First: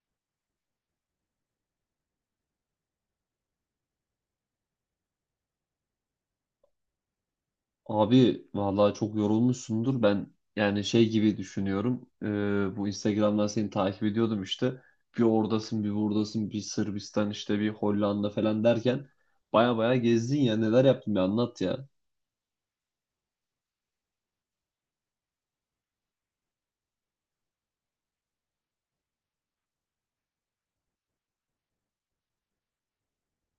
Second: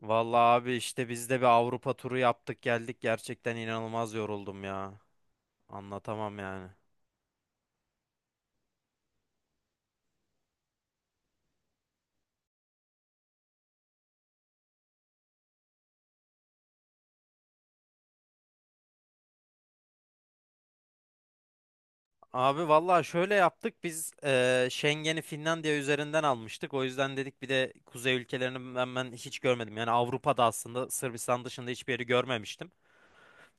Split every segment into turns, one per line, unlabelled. Vallahi abi işte biz de bir Avrupa turu yaptık geldik. Gerçekten inanılmaz yoruldum ya. Anlatamam yani.
Abi vallahi çok yorulmuşsundur. Ben yani şey gibi düşünüyorum. Bu Instagram'dan seni takip ediyordum işte. Bir oradasın, bir buradasın, bir Sırbistan işte, bir Hollanda falan derken baya baya gezdin ya. Neler yaptın bir anlat ya.
Abi vallahi şöyle yaptık biz Schengen'i Finlandiya üzerinden almıştık. O yüzden dedik bir de kuzey ülkelerini ben hiç görmedim. Yani Avrupa'da aslında Sırbistan dışında hiçbir yeri görmemiştim.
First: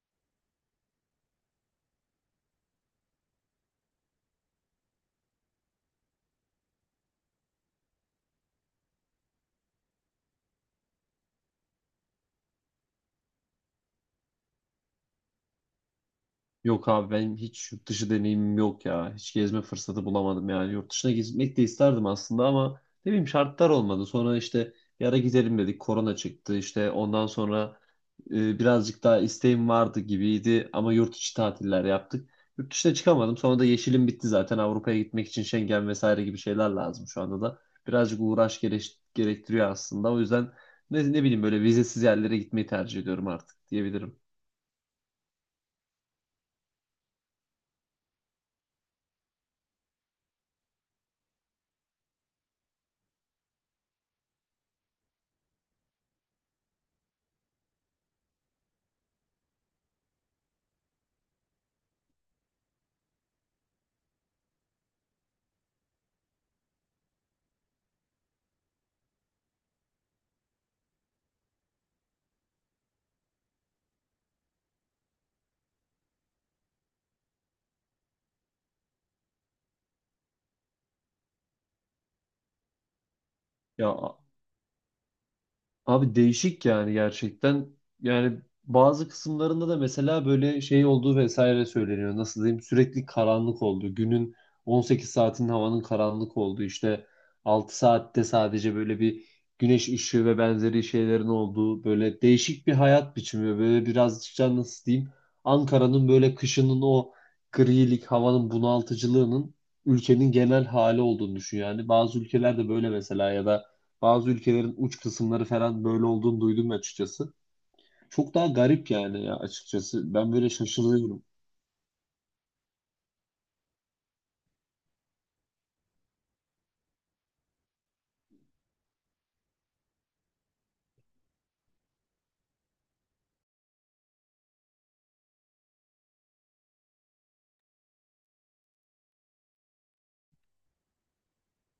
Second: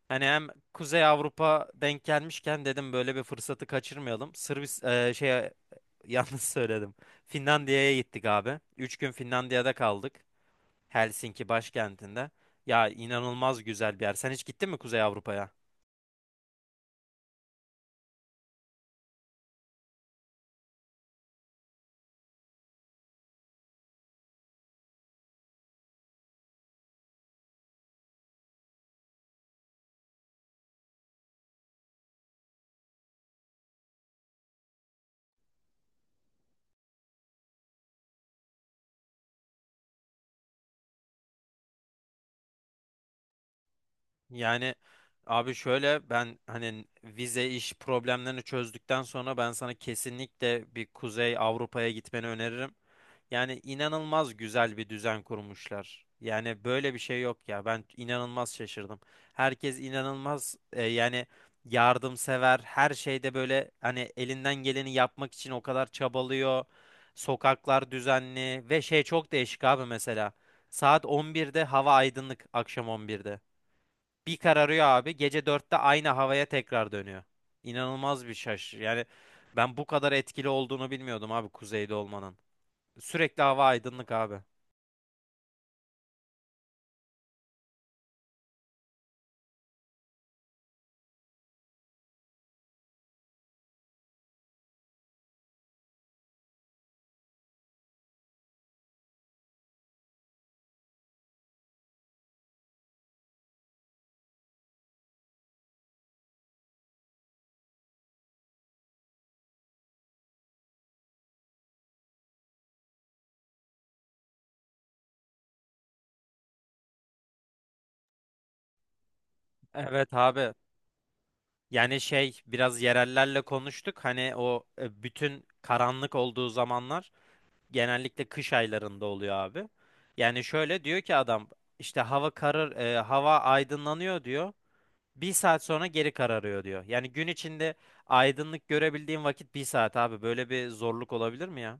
Hani hem Kuzey Avrupa denk gelmişken dedim böyle bir fırsatı kaçırmayalım. Sırbis şey yalnız söyledim. Finlandiya'ya gittik abi. Üç gün Finlandiya'da kaldık. Helsinki başkentinde. Ya inanılmaz güzel bir yer. Sen hiç gittin mi Kuzey Avrupa'ya?
Yok abi benim hiç yurt dışı deneyimim yok ya. Hiç gezme fırsatı bulamadım yani. Yurt dışına gitmek de isterdim aslında ama ne bileyim şartlar olmadı. Sonra işte bir ara gidelim dedik. Korona çıktı. İşte ondan sonra birazcık daha isteğim vardı gibiydi ama yurt içi tatiller yaptık. Yurt dışına çıkamadım. Sonra da yeşilim bitti zaten. Avrupa'ya gitmek için Schengen vesaire gibi şeyler lazım şu anda da. Birazcık gerektiriyor aslında. O yüzden ne bileyim böyle vizesiz yerlere gitmeyi tercih ediyorum artık diyebilirim.
Yani abi şöyle ben hani vize iş problemlerini çözdükten sonra ben sana kesinlikle bir Kuzey Avrupa'ya gitmeni öneririm. Yani inanılmaz güzel bir düzen kurmuşlar. Yani böyle bir şey yok ya. Ben inanılmaz şaşırdım. Herkes inanılmaz yani yardımsever. Her şeyde böyle hani elinden geleni yapmak için o kadar çabalıyor. Sokaklar düzenli ve şey çok değişik abi mesela. Saat 11'de hava aydınlık, akşam 11'de bir kararıyor abi. Gece dörtte aynı havaya tekrar dönüyor. İnanılmaz bir şaş. Yani ben bu kadar etkili olduğunu bilmiyordum abi kuzeyde olmanın. Sürekli hava aydınlık
Ya
abi.
abi değişik yani gerçekten. Yani bazı kısımlarında da mesela böyle şey olduğu vesaire söyleniyor. Nasıl diyeyim? Sürekli karanlık oldu. Günün 18 saatinin havanın karanlık olduğu, işte 6 saatte sadece böyle bir güneş ışığı ve benzeri şeylerin olduğu böyle değişik bir hayat biçimi. Ve böyle birazcık da nasıl diyeyim? Ankara'nın böyle kışının o grilik havanın bunaltıcılığının ülkenin genel hali olduğunu düşün yani. Bazı ülkelerde böyle mesela ya da bazı ülkelerin uç kısımları falan böyle olduğunu duydum açıkçası. Çok daha garip yani ya
Evet
açıkçası. Ben böyle
abi.
şaşırıyorum.
Yani şey biraz yerellerle konuştuk. Hani o bütün karanlık olduğu zamanlar genellikle kış aylarında oluyor abi. Yani şöyle diyor ki adam işte hava karır hava aydınlanıyor diyor. Bir saat sonra geri kararıyor diyor. Yani gün içinde aydınlık görebildiğin vakit bir saat abi. Böyle bir zorluk olabilir mi ya?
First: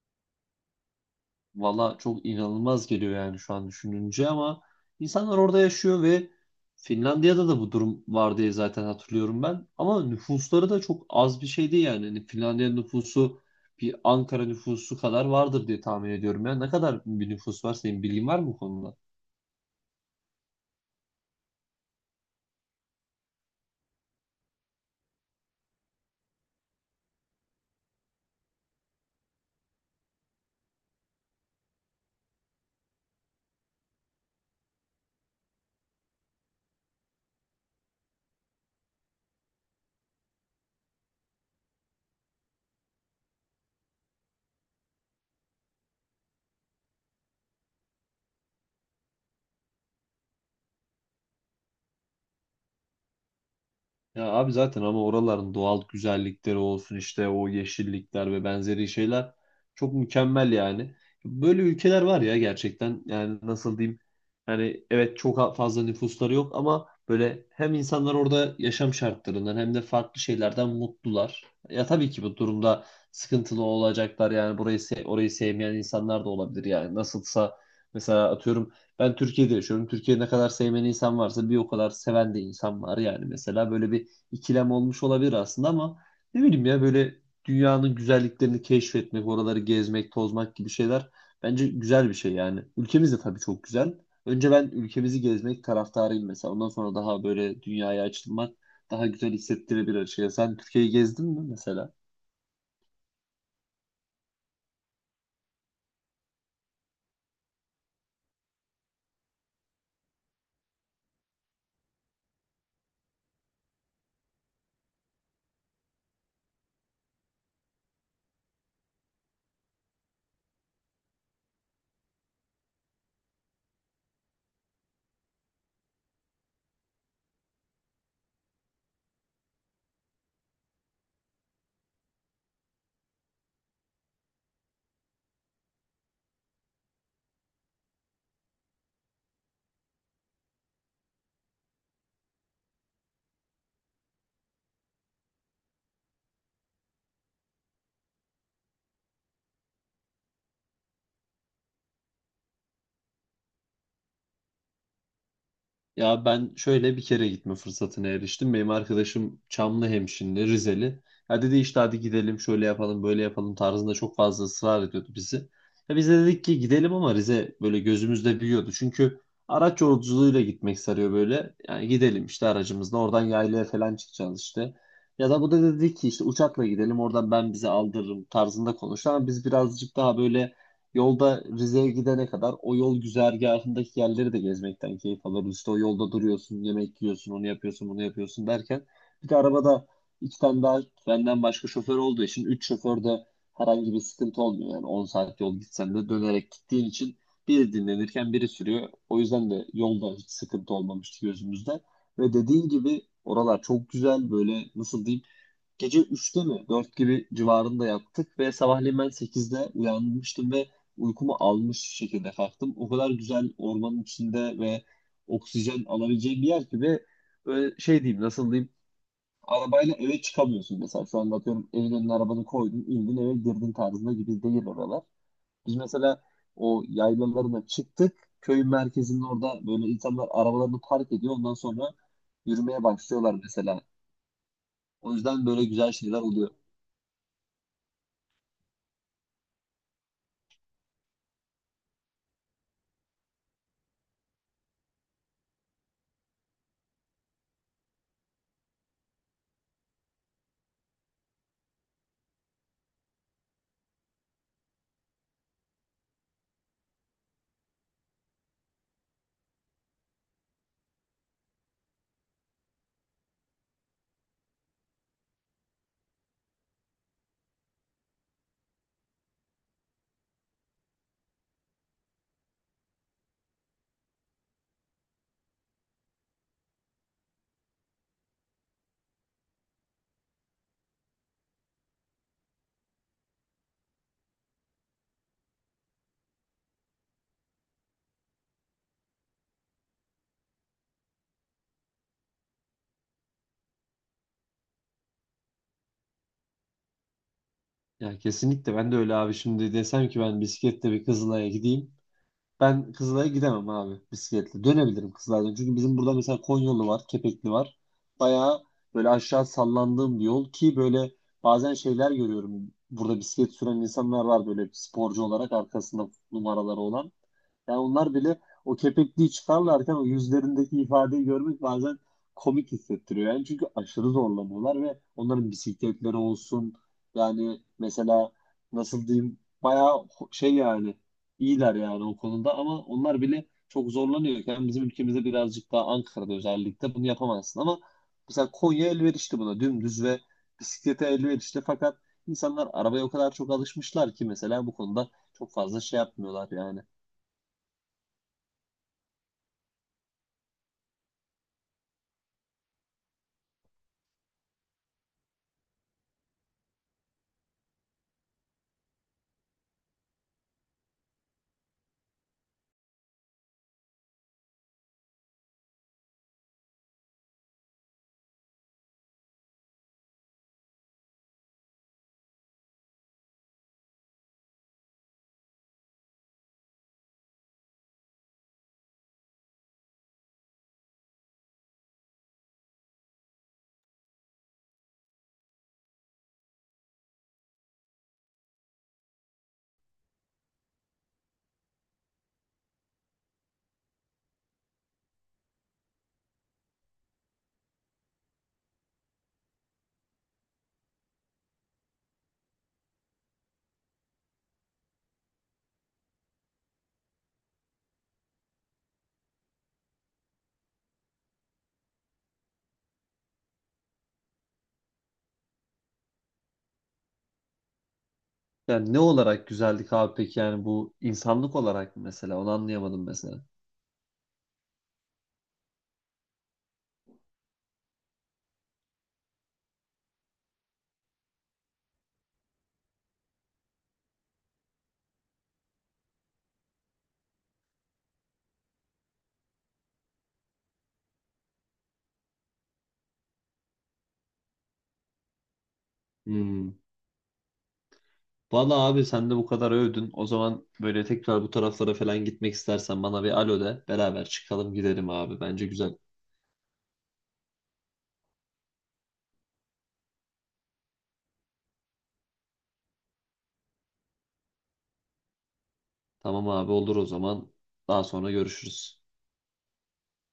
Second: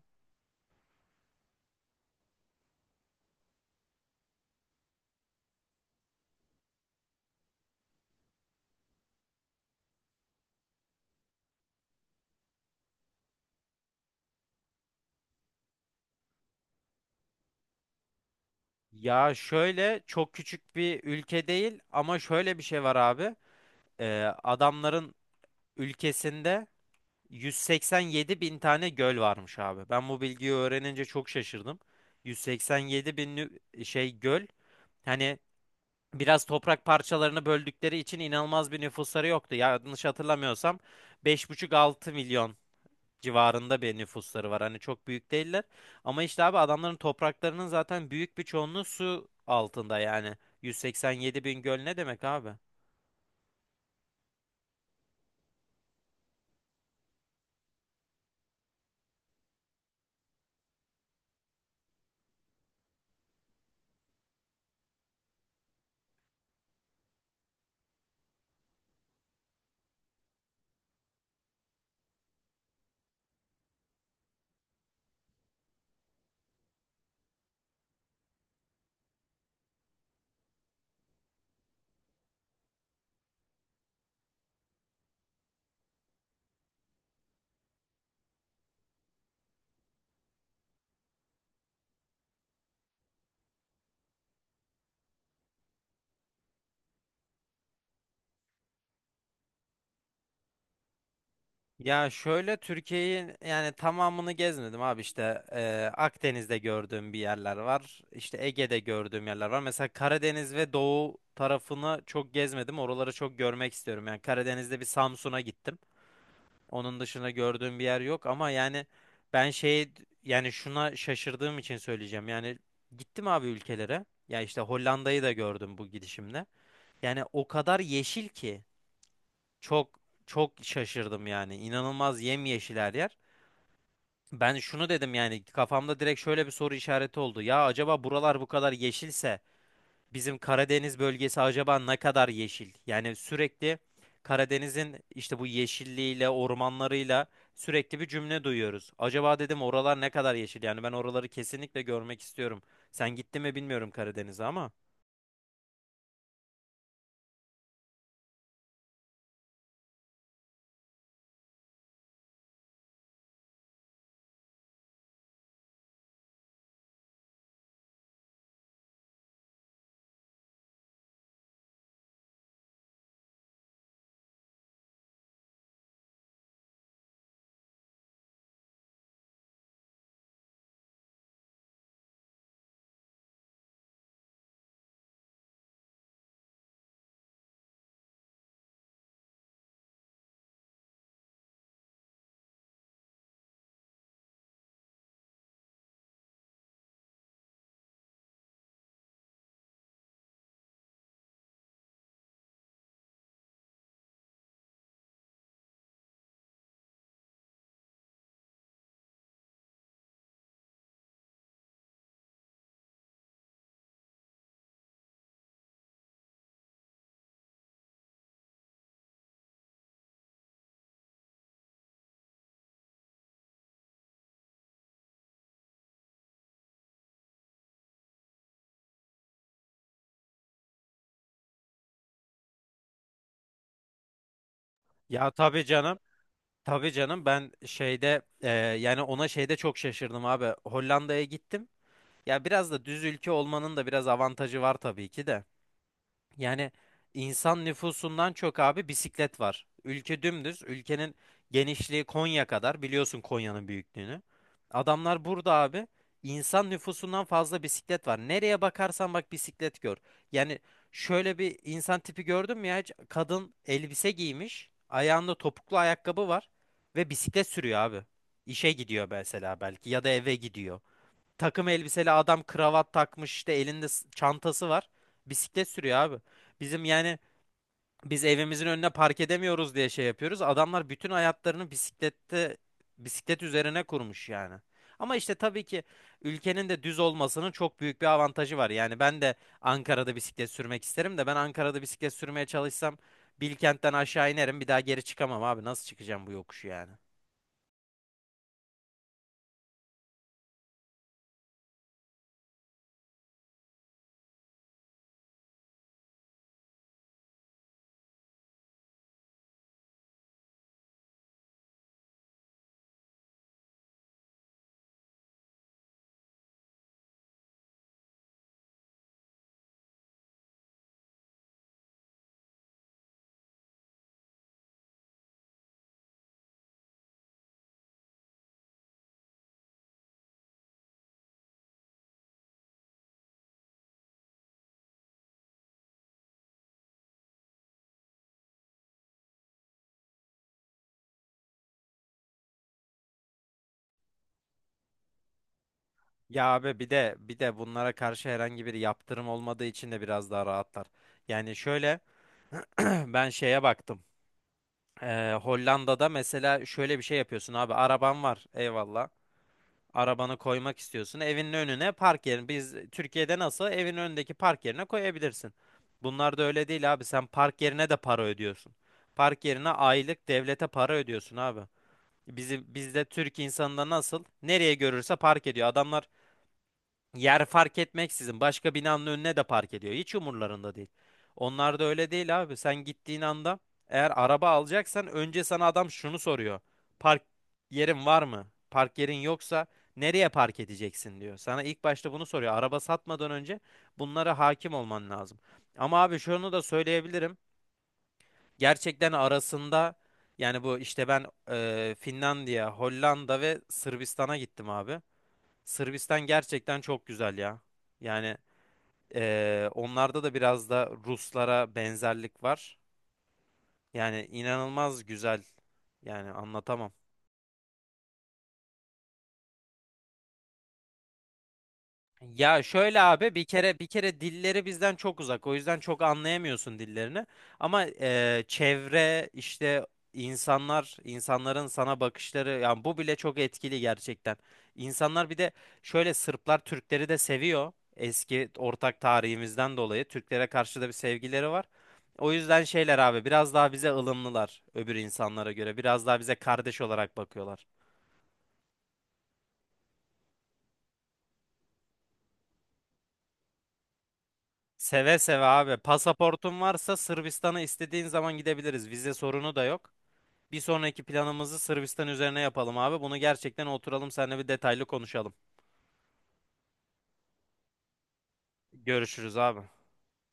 Valla çok inanılmaz geliyor yani şu an düşününce ama insanlar orada yaşıyor ve Finlandiya'da da bu durum var diye zaten hatırlıyorum ben. Ama nüfusları da çok az bir şey değil yani. Hani Finlandiya nüfusu bir Ankara nüfusu kadar vardır diye tahmin ediyorum. Ya ne kadar bir nüfus var, senin bilgin var mı bu konuda?
Ya şöyle çok küçük bir ülke değil ama şöyle bir şey var abi. Adamların ülkesinde 187 bin tane göl varmış abi. Ben bu bilgiyi öğrenince çok şaşırdım. 187 bin göl. Hani biraz toprak parçalarını böldükleri için inanılmaz bir nüfusları yoktu. Yanlış hatırlamıyorsam 5,5-6 milyon civarında bir nüfusları var. Hani çok büyük değiller. Ama işte abi adamların topraklarının zaten büyük bir çoğunluğu su altında yani. 187 bin göl ne demek abi?
Ya abi zaten ama oraların doğal güzellikleri olsun, işte o yeşillikler ve benzeri şeyler çok mükemmel yani. Böyle ülkeler var ya gerçekten, yani nasıl diyeyim, yani evet çok fazla nüfusları yok ama böyle hem insanlar orada yaşam şartlarından hem de farklı şeylerden mutlular. Ya tabii ki bu durumda sıkıntılı olacaklar yani orayı sevmeyen insanlar da olabilir yani. Nasılsa mesela atıyorum ben Türkiye'de yaşıyorum. Türkiye'de ne kadar sevmeyen insan varsa bir o kadar seven de insan var yani, mesela böyle bir ikilem olmuş olabilir aslında, ama ne bileyim ya, böyle dünyanın güzelliklerini keşfetmek, oraları gezmek, tozmak gibi şeyler bence güzel bir şey yani. Ülkemiz de tabii çok güzel. Önce ben ülkemizi gezmek taraftarıyım mesela. Ondan sonra daha böyle dünyaya açılmak daha güzel hissettirebilir şey. Sen Türkiye'yi gezdin mi mesela?
Ya şöyle Türkiye'yi yani tamamını gezmedim abi işte Akdeniz'de gördüğüm bir yerler var. İşte Ege'de gördüğüm yerler var. Mesela Karadeniz ve Doğu tarafını çok gezmedim. Oraları çok görmek istiyorum. Yani Karadeniz'de bir Samsun'a gittim. Onun dışında gördüğüm bir yer yok ama yani ben şey yani şuna şaşırdığım için söyleyeceğim. Yani gittim abi ülkelere. Ya işte Hollanda'yı da gördüm bu gidişimde. Yani o kadar yeşil ki çok çok şaşırdım yani. İnanılmaz yemyeşil her yer. Ben şunu dedim yani kafamda direkt şöyle bir soru işareti oldu. Ya acaba buralar bu kadar yeşilse bizim Karadeniz bölgesi acaba ne kadar yeşil? Yani sürekli Karadeniz'in işte bu yeşilliğiyle, ormanlarıyla sürekli bir cümle duyuyoruz. Acaba dedim oralar ne kadar yeşil? Yani ben oraları kesinlikle görmek istiyorum. Sen gittin mi bilmiyorum Karadeniz'e ama.
Ya ben şöyle bir kere gitme fırsatına eriştim. Benim arkadaşım Çamlıhemşinli, Rizeli. Ya dedi işte hadi gidelim, şöyle yapalım böyle yapalım tarzında çok fazla ısrar ediyordu bizi. Ya biz de dedik ki gidelim, ama Rize böyle gözümüzde büyüyordu. Çünkü araç yolculuğuyla gitmek sarıyor böyle. Yani gidelim işte aracımızla oradan yaylaya falan çıkacağız işte. Ya da bu da dedi ki işte uçakla gidelim, oradan ben bizi aldırırım tarzında konuştu. Ama biz birazcık daha böyle, yolda Rize'ye gidene kadar o yol güzergahındaki yerleri de gezmekten keyif alırız. İşte o yolda duruyorsun, yemek yiyorsun, onu yapıyorsun, bunu yapıyorsun derken bir de arabada iki tane daha benden başka şoför olduğu için, üç şoför de, herhangi bir sıkıntı olmuyor. Yani 10 saat yol gitsen de dönerek gittiğin için biri dinlenirken biri sürüyor. O yüzden de yolda hiç sıkıntı olmamıştı gözümüzde. Ve dediğin gibi oralar çok güzel, böyle nasıl diyeyim, gece 3'te mi 4 gibi civarında yattık ve sabahleyin ben 8'de uyanmıştım ve uykumu almış şekilde kalktım. O kadar güzel ormanın içinde ve oksijen alabileceğim bir yer ki, ve böyle şey diyeyim nasıl diyeyim, arabayla eve çıkamıyorsun mesela, şu anda atıyorum evin önüne arabanı koydun indin eve girdin tarzında gibi değil oralar. Biz mesela o yaylalarına çıktık, köyün merkezinin orada böyle insanlar arabalarını park ediyor, ondan sonra yürümeye başlıyorlar mesela. O
Ya
yüzden
tabii
böyle güzel
canım.
şeyler oluyor.
Tabii canım ben şeyde yani ona şeyde çok şaşırdım abi. Hollanda'ya gittim. Ya biraz da düz ülke olmanın da biraz avantajı var tabii ki de. Yani insan nüfusundan çok abi bisiklet var. Ülke dümdüz. Ülkenin genişliği Konya kadar. Biliyorsun Konya'nın büyüklüğünü. Adamlar burada abi insan nüfusundan fazla bisiklet var. Nereye bakarsan bak bisiklet gör. Yani şöyle bir insan tipi gördün mü ya hiç? Kadın elbise giymiş. Ayağında topuklu ayakkabı var. Ve bisiklet sürüyor abi. İşe gidiyor mesela belki ya da eve gidiyor takım elbiseli adam kravat takmış işte elinde çantası var. Bisiklet sürüyor abi. Bizim yani biz evimizin önüne park edemiyoruz diye şey yapıyoruz. Adamlar bütün hayatlarını bisiklette bisiklet üzerine kurmuş yani. Ama işte tabii ki ülkenin de düz olmasının çok büyük bir avantajı var. Yani ben de Ankara'da bisiklet sürmek isterim de ben Ankara'da bisiklet sürmeye çalışsam Bilkent'ten aşağı inerim bir daha geri çıkamam abi. Nasıl çıkacağım bu yokuşu yani?
Ya kesinlikle, ben de öyle abi. Şimdi desem ki ben bisikletle bir Kızılay'a gideyim, ben Kızılay'a gidemem abi bisikletle. Dönebilirim Kızılay'dan. Çünkü bizim burada mesela Konyolu var, Kepekli var. Bayağı böyle aşağı sallandığım bir yol ki, böyle bazen şeyler görüyorum. Burada bisiklet süren insanlar var, böyle sporcu olarak arkasında numaraları olan. Yani onlar bile o kepekliği çıkarlarken o yüzlerindeki ifadeyi görmek bazen komik hissettiriyor. Yani çünkü aşırı zorlanıyorlar ve onların bisikletleri olsun, yani mesela nasıl diyeyim, bayağı şey yani, iyiler yani o konuda, ama onlar bile çok zorlanıyor yani. Bizim ülkemizde birazcık daha Ankara'da özellikle bunu yapamazsın ama mesela Konya elverişli buna, dümdüz ve bisiklete elverişli, fakat insanlar arabaya o kadar çok alışmışlar ki mesela bu konuda çok fazla şey
Ya
yapmıyorlar
abi
yani.
bir de bunlara karşı herhangi bir yaptırım olmadığı için de biraz daha rahatlar. Yani şöyle ben şeye baktım. Hollanda'da mesela şöyle bir şey yapıyorsun abi. Araban var eyvallah. Arabanı koymak istiyorsun. Evinin önüne park yerini. Biz Türkiye'de nasıl evin önündeki park yerine koyabilirsin. Bunlar da öyle değil abi. Sen park yerine de para ödüyorsun. Park yerine aylık devlete para ödüyorsun abi. Bizim bizde Türk insanında nasıl nereye görürse park ediyor. Adamlar yer fark etmeksizin başka binanın önüne de park ediyor. Hiç umurlarında değil. Onlar da öyle değil abi. Sen gittiğin anda eğer araba alacaksan önce sana adam şunu soruyor. Park yerin var mı? Park yerin yoksa nereye park edeceksin diyor. Sana ilk başta bunu soruyor. Araba satmadan önce bunlara hakim olman lazım. Ama abi şunu da söyleyebilirim. Gerçekten arasında yani bu işte ben Finlandiya, Hollanda ve Sırbistan'a gittim abi. Sırbistan gerçekten çok güzel ya. Yani onlarda da biraz da Ruslara benzerlik var. Yani inanılmaz güzel. Yani anlatamam.
Yani ne olarak güzellik abi peki, yani bu insanlık olarak mı mesela, onu
Ya şöyle
anlayamadım
abi
mesela.
bir kere dilleri bizden çok uzak. O yüzden çok anlayamıyorsun dillerini. Ama çevre işte insanlar insanların sana bakışları yani bu bile çok etkili gerçekten. İnsanlar bir de şöyle Sırplar Türkleri de seviyor. Eski ortak tarihimizden dolayı Türklere karşı da bir sevgileri var. O yüzden şeyler abi biraz daha bize ılımlılar öbür insanlara göre. Biraz daha bize
Hmm.
kardeş olarak bakıyorlar.
Valla abi sen de bu kadar övdün. O zaman böyle tekrar bu taraflara falan gitmek istersen bana bir alo de, beraber çıkalım gidelim
Seve
abi.
seve
Bence
abi.
güzel.
Pasaportun varsa Sırbistan'a istediğin zaman gidebiliriz. Vize sorunu da yok. Bir sonraki planımızı Sırbistan üzerine yapalım abi. Bunu gerçekten oturalım seninle bir detaylı konuşalım.
Tamam abi, olur o zaman. Daha sonra görüşürüz.
Görüşürüz abi.